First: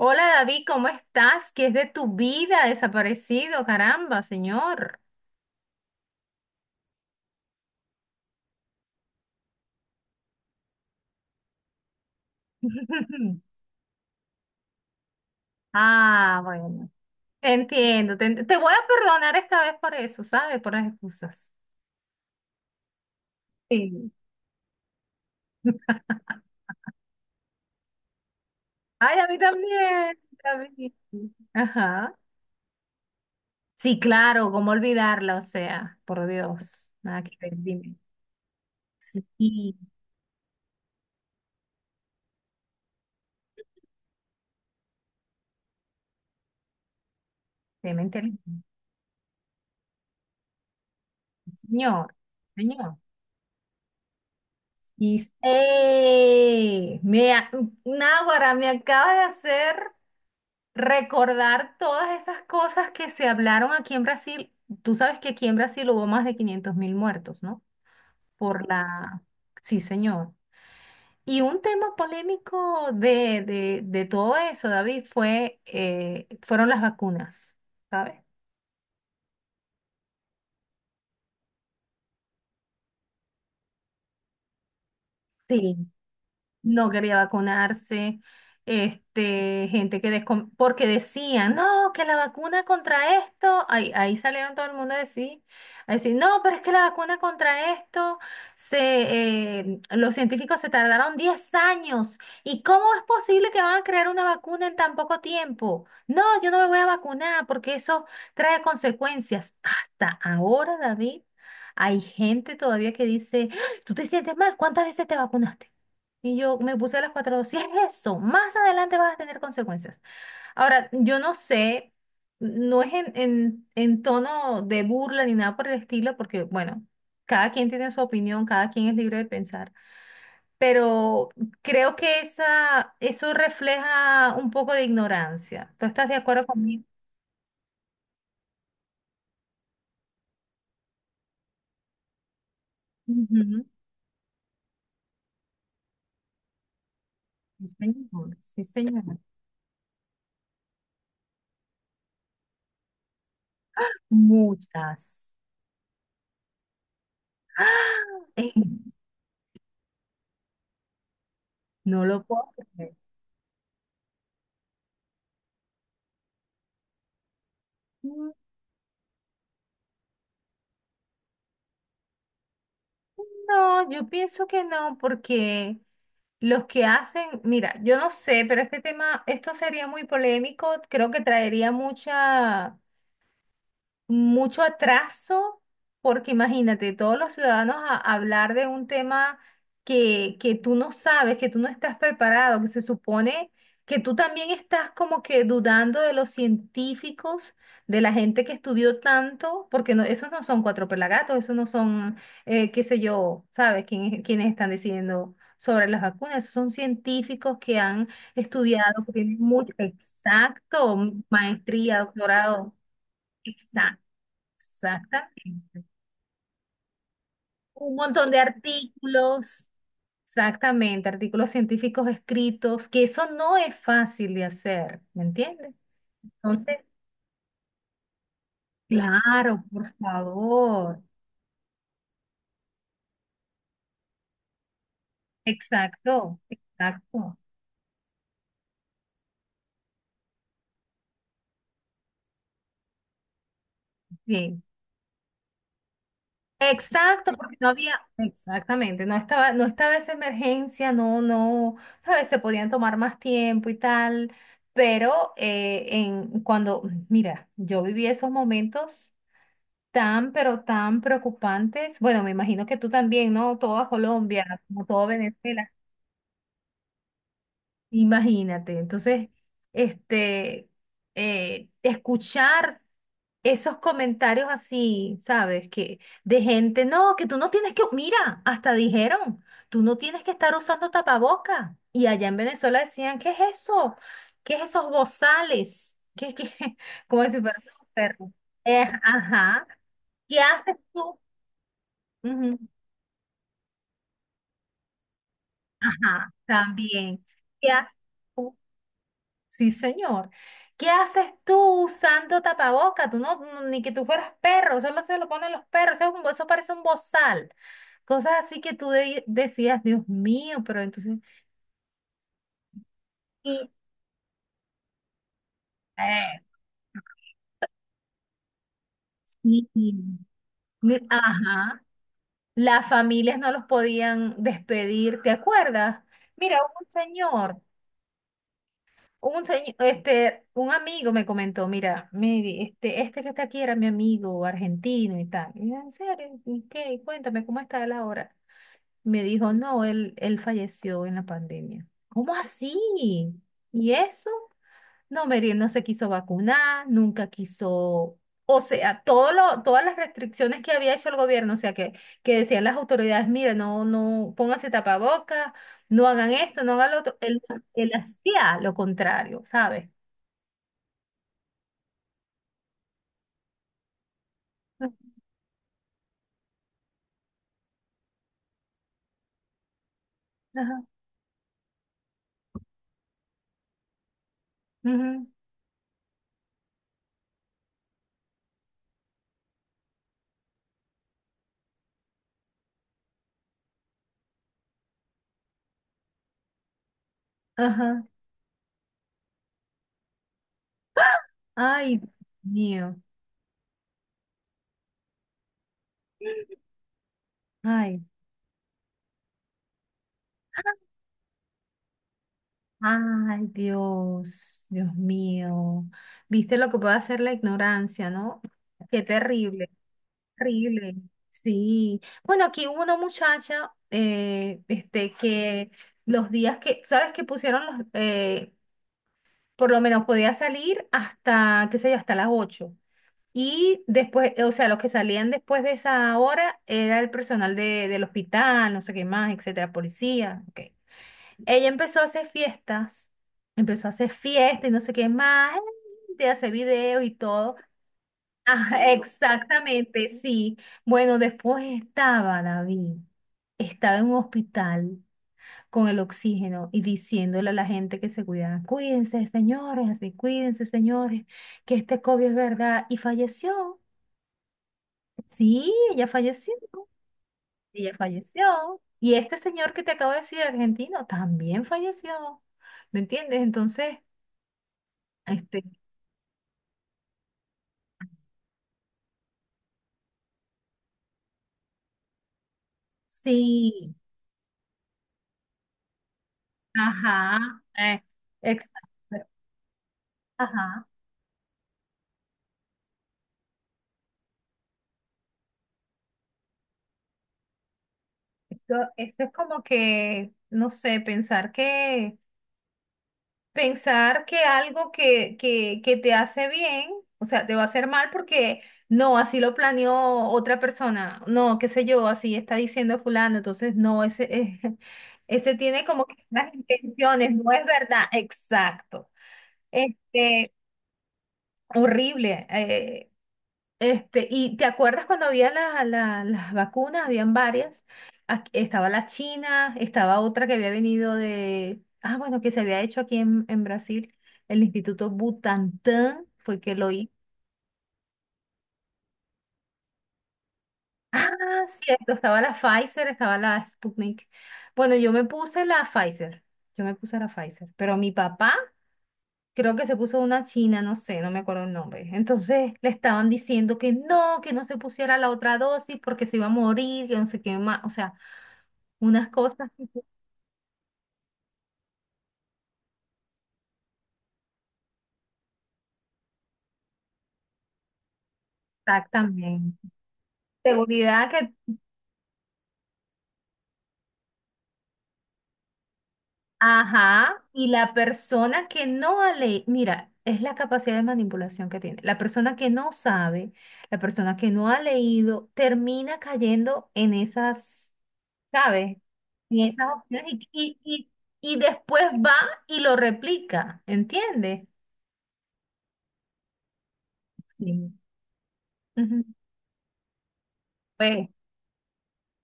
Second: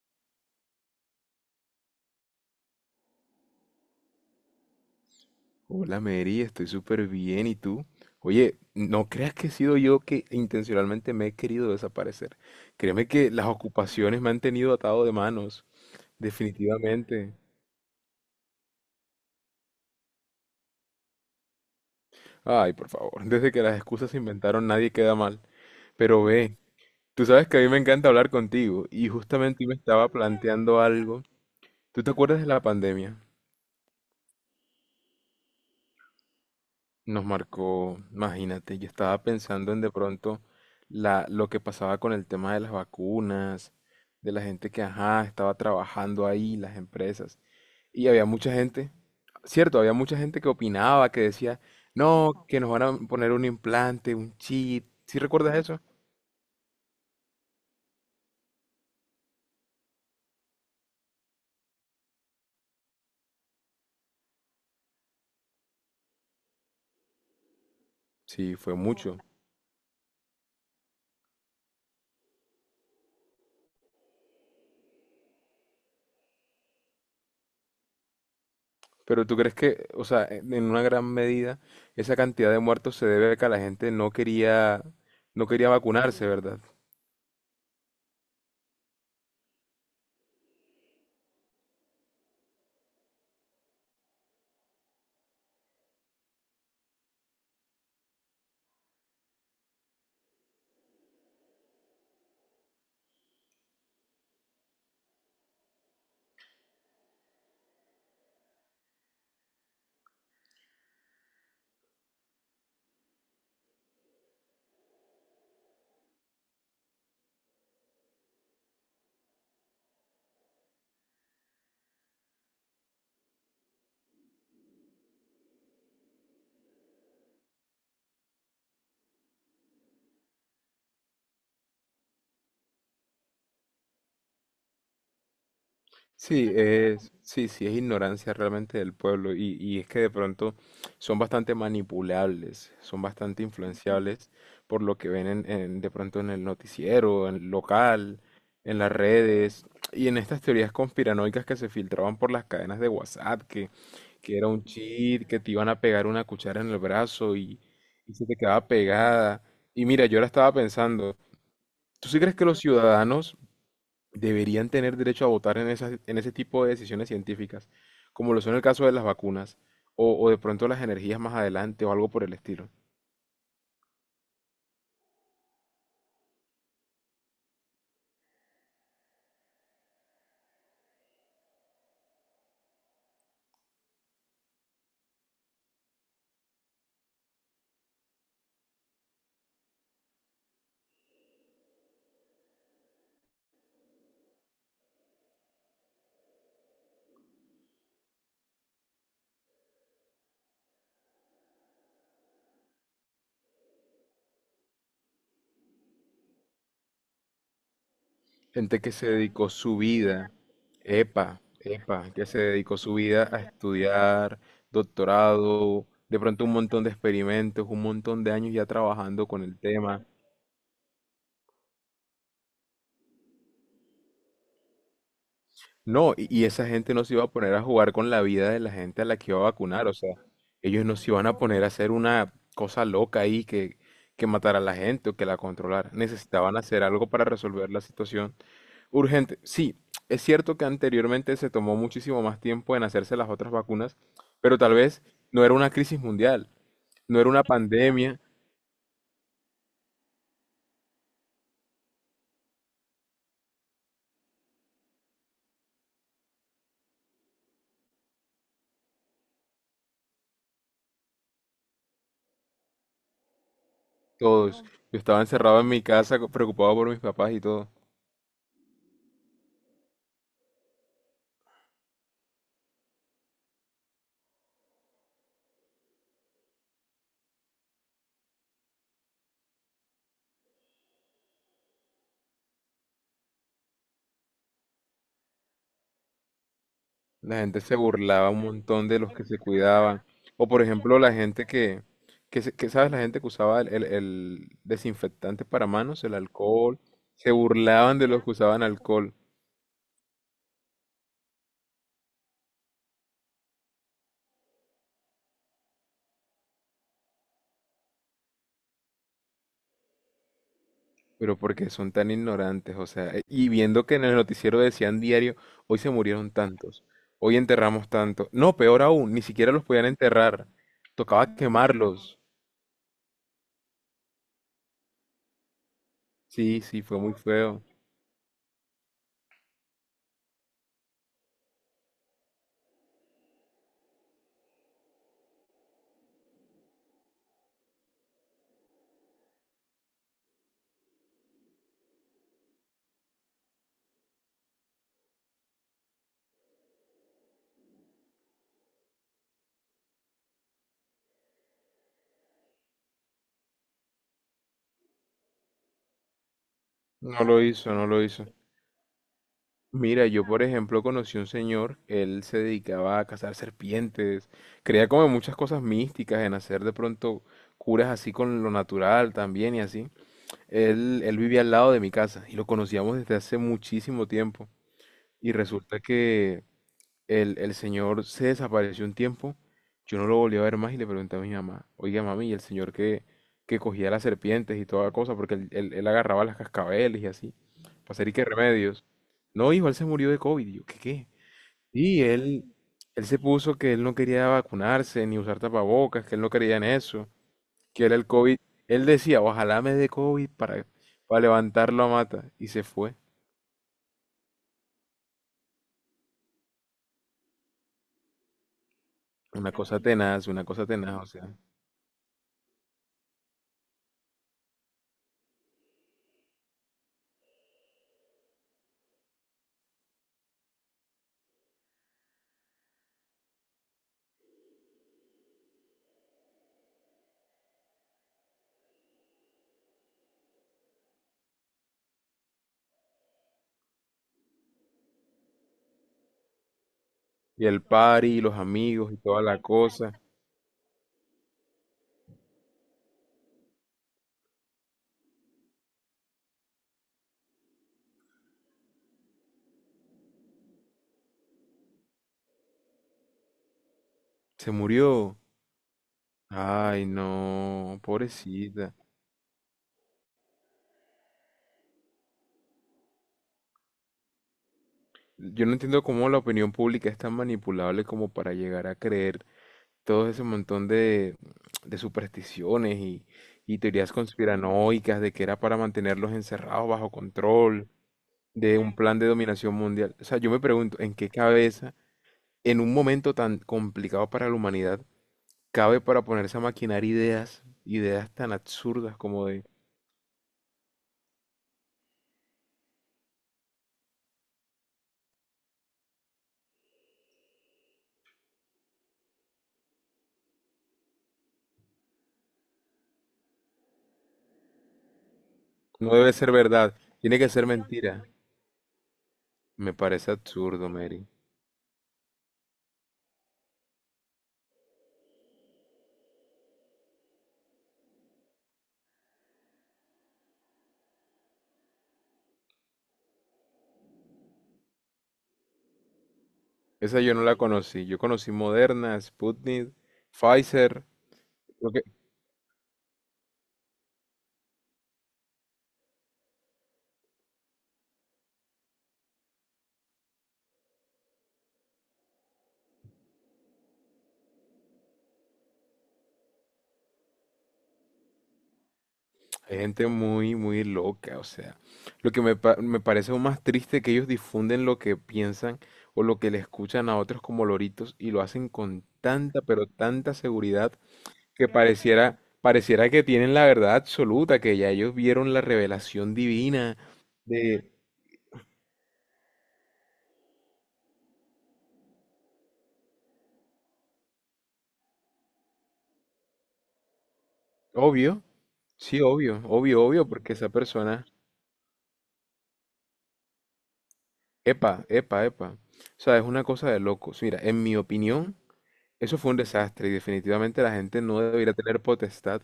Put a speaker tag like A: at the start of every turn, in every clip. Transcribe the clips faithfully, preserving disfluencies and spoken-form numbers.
A: Hola David, ¿cómo estás? ¿Qué es de tu vida desaparecido? Caramba, señor.
B: Hola Mary, estoy súper bien. ¿Y tú? Oye, no creas que he sido yo que intencionalmente me he querido desaparecer. Créeme que las ocupaciones me han tenido atado de manos,
A: Ah, bueno.
B: definitivamente.
A: Entiendo. Te, ent- te voy a perdonar esta vez por eso, ¿sabes? Por las excusas.
B: Ay, por favor, desde que las excusas
A: Sí.
B: se inventaron nadie queda mal. Pero ve, tú sabes que a mí me encanta hablar contigo y
A: Ay, a mí
B: justamente hoy me estaba
A: también,
B: planteando
A: David.
B: algo. ¿Tú te
A: Ajá.
B: acuerdas de la pandemia?
A: Sí, claro, ¿cómo olvidarla? O sea, por Dios. Nada
B: Nos
A: que ver, dime.
B: marcó, imagínate, yo estaba pensando
A: Sí,
B: en de pronto la, lo que pasaba con el tema de las vacunas, de la gente que, ajá, estaba trabajando ahí, las empresas.
A: tema
B: Y había
A: inteligente.
B: mucha gente, cierto, había mucha gente que opinaba, que decía,
A: Señor,
B: no, que nos van
A: señor.
B: a poner un implante, un chip. ¿Sí
A: Y,
B: recuerdas eso?
A: ¡Ey! Me, a- Náguara, me acaba de hacer recordar todas esas cosas que se hablaron aquí en Brasil. Tú sabes que aquí en Brasil hubo más de quinientos mil muertos, ¿no?
B: Sí,
A: Por
B: fue mucho.
A: la... Sí, señor. Y un tema polémico de, de, de todo eso, David, fue, eh, fueron las vacunas, ¿sabes?
B: Pero ¿tú crees que, o sea, en en una gran medida, esa cantidad de muertos se debe a que la gente no quería, no quería
A: Sí,
B: vacunarse, ¿verdad?
A: no quería vacunarse, este, gente que descon- porque decían, no, que la vacuna contra esto, ahí, ahí salieron todo el mundo a decir, a decir, no, pero es que la vacuna contra esto, se, eh, los científicos se tardaron diez años, ¿y cómo es posible que van a crear una vacuna en tan poco tiempo? No, yo no me voy a vacunar porque eso trae consecuencias. Hasta ahora, David, hay gente todavía que dice, ¿tú te sientes mal? ¿Cuántas veces te vacunaste? Y yo me puse las cuatro dos. Si es eso, más adelante vas a tener consecuencias. Ahora, yo no sé, no es en, en, en tono de burla ni nada por el estilo, porque, bueno, cada quien tiene su opinión, cada quien es libre de pensar, pero creo que esa, eso refleja un poco de ignorancia. ¿Tú estás de acuerdo
B: Sí,
A: conmigo?
B: es, sí, sí, es ignorancia realmente del pueblo y, y es que de pronto son bastante manipulables, son bastante
A: Ujú.
B: influenciables por lo que ven en, en- de pronto en el noticiero, en el
A: Sí,
B: local,
A: señor. Sí,
B: en las
A: señor.
B: redes y en estas teorías conspiranoicas que se filtraban por las cadenas de WhatsApp, que, que era un cheat,
A: Muchas.
B: que te iban a pegar una cuchara en el brazo y,
A: ¡Ah!
B: y se te
A: Eh,
B: quedaba pegada. Y mira, yo ahora estaba pensando,
A: No
B: ¿tú sí
A: lo
B: crees que
A: puedo
B: los
A: creer.
B: ciudadanos deberían tener derecho a votar en esas- en ese tipo de decisiones científicas,
A: Mm,
B: como lo son el caso de las vacunas, o, o de pronto las energías más adelante, o algo por el estilo?
A: No, yo pienso que no, porque Los que hacen, mira, yo no sé, pero este tema, esto sería muy polémico, creo que traería mucha mucho atraso, porque imagínate, todos los ciudadanos a hablar de un tema que, que tú no sabes, que tú no estás preparado, que se supone que tú también estás como que dudando de los científicos, de la gente que estudió tanto, porque no, esos no son cuatro pelagatos, esos no son, eh, qué sé yo, ¿sabes? Quién quienes están decidiendo sobre las vacunas, esos son científicos que han
B: Gente que
A: estudiado,
B: se
A: que tienen
B: dedicó
A: mucho,
B: su vida,
A: exacto,
B: epa,
A: maestría,
B: epa, que se
A: doctorado.
B: dedicó su vida a
A: Exacto.
B: estudiar,
A: Exactamente.
B: doctorado, de pronto un montón de experimentos, un
A: Un
B: montón
A: montón
B: de
A: de
B: años ya trabajando con el
A: artículos,
B: tema.
A: exactamente, artículos científicos escritos, que eso no es fácil de hacer, ¿me entiendes?
B: No, y y esa
A: Entonces,
B: gente no se iba a poner a jugar con la vida de la gente a la que iba a
A: claro,
B: vacunar,
A: por
B: o sea, ellos no
A: favor.
B: se iban a poner a hacer una cosa loca ahí que, que matara a la gente o que la controlara.
A: Exacto,
B: Necesitaban hacer algo para
A: exacto.
B: resolver la situación urgente. Sí, es cierto que anteriormente se tomó muchísimo más tiempo en hacerse las otras vacunas, pero
A: Sí,
B: tal vez no era una crisis mundial, no era
A: exacto,
B: una
A: porque no había,
B: pandemia,
A: exactamente, no estaba, no estaba esa emergencia, no, no, sabes, se podían tomar más tiempo y tal, pero eh, en cuando, mira, yo viví esos momentos tan, pero tan preocupantes. Bueno, me imagino que tú también, ¿no? Toda Colombia,
B: todos.
A: como
B: Yo
A: todo
B: estaba encerrado en
A: Venezuela.
B: mi casa co- preocupado por mis papás y todo.
A: Imagínate. Entonces, este, eh, escuchar esos comentarios así, ¿sabes? Que de gente, no, que tú no tienes que, mira, hasta dijeron, tú no tienes que estar usando tapaboca. Y allá en Venezuela decían, ¿qué es eso? ¿Qué es esos bozales? ¿Qué, qué? Como
B: La
A: si
B: gente
A: fueran
B: se
A: unos perros.
B: burlaba un
A: Eh,
B: montón de los que se
A: ajá.
B: cuidaban.
A: ¿Qué
B: O por
A: haces
B: ejemplo, la
A: tú?
B: gente que, que, se-
A: Ujú.
B: que, ¿sabes? La gente que usaba el, el- el desinfectante para manos, el
A: Ajá,
B: alcohol.
A: también.
B: Se
A: ¿Qué haces?
B: burlaban de los que usaban alcohol.
A: Sí, señor. ¿Qué haces tú usando tapaboca? Tú no, no- ni que tú fueras perro, solo se lo ponen los perros, eso, es un- eso parece un bozal. Cosas así que tú de- decías, Dios mío, pero entonces...
B: Pero porque son tan ignorantes, o sea, eh, y
A: Y,
B: viendo que en el noticiero decían diario, hoy se murieron
A: eh,
B: tantos, hoy enterramos tantos. No, peor aún, ni siquiera los
A: sí,
B: podían enterrar.
A: mi-
B: Tocaba
A: ajá,
B: quemarlos.
A: las familias no los podían despedir, ¿te acuerdas? Mira,
B: Sí,
A: hubo
B: sí,
A: un
B: fue muy
A: señor.
B: feo.
A: Un, señ- este, un amigo me comentó, mira, Mary, este, este que está aquí era mi amigo argentino y tal. Y yo, en serio, y, ¿qué? Cuéntame, ¿cómo está él ahora? Me dijo, no, él, él falleció en la pandemia. ¿Cómo así? ¿Y eso? No, Meriel no se quiso vacunar, nunca quiso, o sea, todo lo, todas las restricciones que había hecho el gobierno, o sea, que, que decían las autoridades, mire, no, no, pónganse tapabocas, no hagan esto, no hagan lo otro,
B: No
A: él,
B: lo hizo, no
A: él
B: lo hizo.
A: hacía lo contrario, ¿sabes?
B: Mira, yo por ejemplo conocí un señor, él se dedicaba a cazar serpientes, creía como en muchas cosas místicas, en hacer de pronto curas así con lo natural también y así.
A: Ajá,
B: Él, él vivía al lado de mi casa y lo conocíamos desde hace muchísimo tiempo.
A: ujú,
B: Y resulta que el, el señor se desapareció un tiempo, yo no lo volví a ver más y le pregunté a mi mamá, oiga mami, y el señor que, que cogía las serpientes y toda cosa, porque él, él- él agarraba las cascabeles y así, para
A: ajá.
B: hacer y qué remedios. No, hijo, él se murió de COVID. Y yo, ¿qué qué?
A: Ay,
B: Y
A: Dios
B: él,
A: mío.
B: él se puso que él no quería vacunarse ni usar tapabocas, que él no creía en eso, que era
A: Ay,
B: el COVID. Él decía, ojalá me dé COVID para, para levantarlo a mata. Y se fue.
A: ay, Dios, Dios mío. Viste lo que puede hacer la ignorancia, ¿no? Qué
B: Una
A: terrible.
B: cosa tenaz, una cosa
A: Horrible,
B: tenaz, o sea.
A: sí. Bueno, aquí hubo una muchacha, eh, este, que los días que, ¿sabes que pusieron los, eh, por lo menos podía salir hasta, qué sé yo, hasta las ocho? Y después, eh, o sea, los que salían después de esa hora era el personal de, del hospital, no sé qué más, etcétera, policía, ok. Ella empezó a hacer fiestas, empezó a hacer fiestas y no sé qué más, de hacer videos y
B: Y
A: todo.
B: el party, y los
A: Ajá,
B: amigos y toda la cosa.
A: exactamente, sí. Bueno, después estaba David, estaba en un hospital con el oxígeno y diciéndole a la gente que se cuidara, cuídense, señores, así, cuídense, señores, que este COVID es verdad. Y falleció.
B: Se murió.
A: Sí, ella falleció,
B: Ay, no,
A: ella
B: pobrecita.
A: falleció. Y este señor que te acabo de decir, argentino, también falleció. ¿Me entiendes? Entonces,
B: Yo no
A: este,
B: entiendo cómo la opinión pública es tan manipulable como para llegar a creer todo ese montón de, de supersticiones y, y teorías
A: sí,
B: conspiranoicas de que era para mantenerlos encerrados bajo
A: ajá,
B: control,
A: eh,
B: de un
A: exacto,
B: plan de dominación mundial. O sea, yo me pregunto,
A: ajá.
B: ¿en qué cabeza, en un momento tan complicado para la humanidad, cabe para ponerse a maquinar ideas, ideas tan
A: Eso,
B: absurdas
A: eso
B: como
A: es
B: de...
A: como que, no sé, pensar que, pensar que algo que, que, que te hace bien, o sea, te va a hacer mal porque no, así lo planeó otra persona, no, qué sé yo, así está diciendo fulano, entonces no, ese, ese tiene
B: No
A: como
B: debe
A: que
B: ser
A: unas
B: verdad, tiene que
A: intenciones,
B: ser
A: no es verdad,
B: mentira.
A: exacto.
B: Me parece
A: Este,
B: absurdo, Mary.
A: horrible. eh, Este, y te acuerdas cuando había la- la- las vacunas, habían varias. Aquí- estaba la China, estaba otra que había venido de, ah, bueno, que se había hecho aquí en, en Brasil, el Instituto Butantan fue que lo
B: Esa
A: hizo.
B: yo no la conocí. Yo conocí Moderna, Sputnik, Pfizer.
A: Ah,
B: Lo que...
A: cierto, estaba la Pfizer, estaba la Sputnik. Bueno, yo me puse la Pfizer, yo me puse la Pfizer, pero mi papá creo que se puso una china, no sé, no me acuerdo el nombre. Entonces le estaban diciendo que no, que no se pusiera la otra dosis porque se iba a morir, que no sé qué más. O sea, unas
B: Hay
A: cosas que
B: gente muy, muy loca, o sea. Lo que me, pa- me parece aún más triste que ellos difunden lo que piensan o lo que le escuchan a otros como loritos y lo hacen con tanta, pero
A: exactamente.
B: tanta seguridad
A: Seguridad
B: que
A: que,
B: pareciera, pareciera que tienen la verdad absoluta, que ya ellos vieron la revelación divina
A: ajá, y
B: de...
A: la persona que no ha le- mira, es la capacidad de manipulación que tiene. La persona que no sabe, la persona que no ha leído, termina cayendo en esas.
B: Obvio.
A: ¿sabes?
B: Sí, obvio,
A: Y
B: obvio,
A: esas
B: obvio, porque
A: opciones
B: esa
A: y, y,
B: persona,
A: y- y después va y lo replica, ¿entiendes?
B: epa, epa, epa. O sea, es una cosa de locos. Mira, en mi
A: Sí.
B: opinión, eso
A: Ujú.
B: fue un desastre y definitivamente la gente no
A: Pues
B: debería tener potestad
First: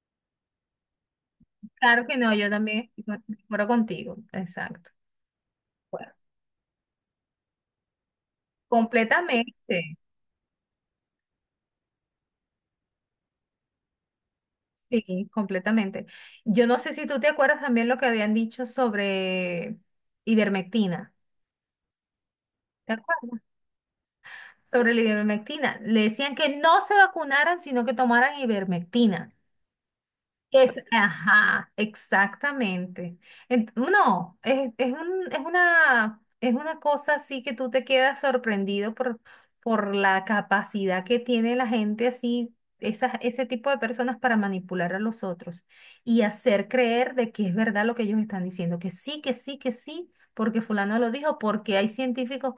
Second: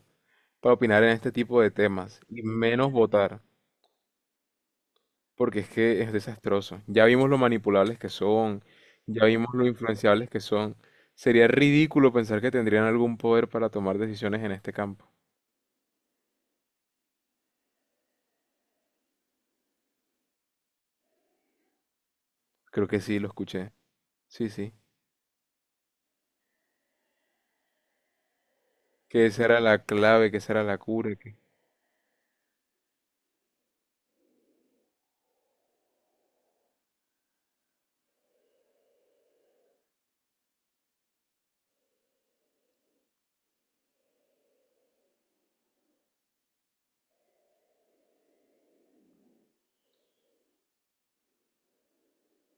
B: para opinar en este tipo de
A: claro que
B: temas
A: no,
B: y
A: yo también
B: menos
A: estoy con- de
B: votar,
A: acuerdo contigo, exacto.
B: porque es que
A: Bueno,
B: es desastroso. Ya vimos lo manipulables que son, ya vimos lo
A: completamente,
B: influenciables que son. Sería ridículo pensar que tendrían algún poder para tomar decisiones en este campo.
A: sí, completamente. Yo no sé si tú te acuerdas también lo que habían dicho sobre ivermectina,
B: Creo
A: ¿te
B: que sí, lo
A: acuerdas?
B: escuché. Sí, sí.
A: Sobre la ivermectina. Le decían que no se vacunaran, sino que tomaran
B: Que
A: ivermectina.
B: esa era la clave, que esa era la
A: Es,
B: cura. Que...
A: ajá, exactamente. Ent- no, es, es un- es una, es una cosa así que tú te quedas sorprendido por, por la capacidad que tiene la gente así, esas, ese tipo de personas para manipular a los otros y hacer creer de que es verdad lo que ellos están diciendo, que sí, que sí, que sí, porque fulano lo dijo, porque hay científicos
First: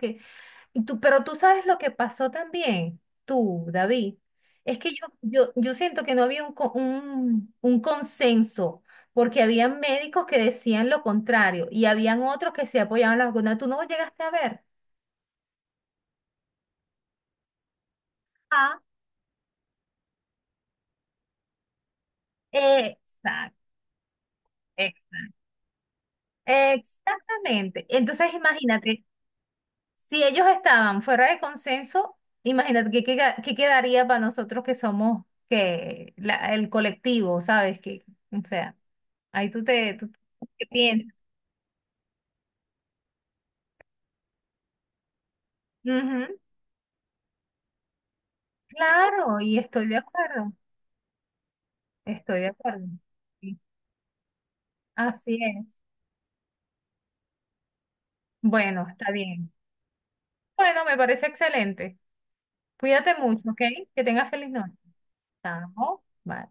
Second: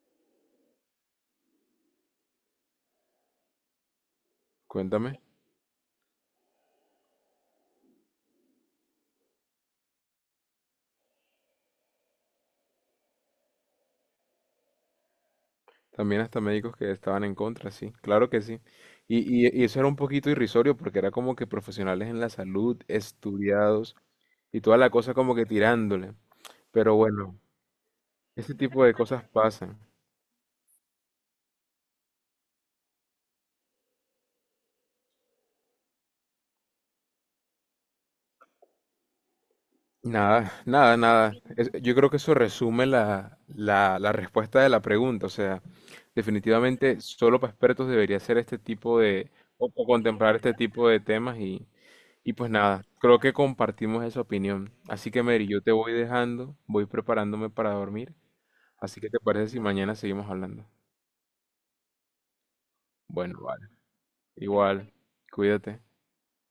A: y tú, pero tú sabes lo que pasó también, tú, David. Es que yo,
B: Cuéntame.
A: yo, yo siento que no había un, co- un, un consenso, porque había médicos que decían lo contrario y habían otros que se apoyaban en la vacuna. Tú no llegaste a ver.
B: También hasta médicos que estaban en contra, sí, claro que sí.
A: Ah,
B: Y, y- y eso era un poquito irrisorio porque era como que profesionales en la salud,
A: exacto.
B: estudiados y toda la cosa como que tirándole. Pero bueno,
A: Exactamente. Entonces,
B: ese tipo de
A: imagínate,
B: cosas pasan.
A: Si ellos estaban fuera de consenso, imagínate qué, queda- qué quedaría para nosotros que somos que la- el colectivo, ¿sabes? Que, o sea, ahí tú te tú-
B: Nada,
A: ¿qué
B: nada,
A: piensas?
B: nada. Es- yo creo que eso resume la, la, la respuesta de la pregunta. O sea,
A: Ujú.
B: definitivamente solo para expertos debería ser este tipo de,
A: Claro, y
B: o, o
A: estoy de
B: contemplar
A: acuerdo,
B: este tipo de temas y, y
A: estoy de
B: pues nada,
A: acuerdo.
B: creo que
A: Sí,
B: compartimos esa opinión. Así que
A: así
B: Mary, yo te
A: es.
B: voy dejando, voy preparándome para dormir.
A: Bueno,
B: Así que
A: está
B: te
A: bien.
B: parece si mañana seguimos hablando.
A: Bueno, me parece excelente. Cuídate
B: Bueno,
A: mucho, ¿ok?
B: vale.
A: Que tengas feliz noche.
B: Igual, cuídate.
A: Chao. Bye.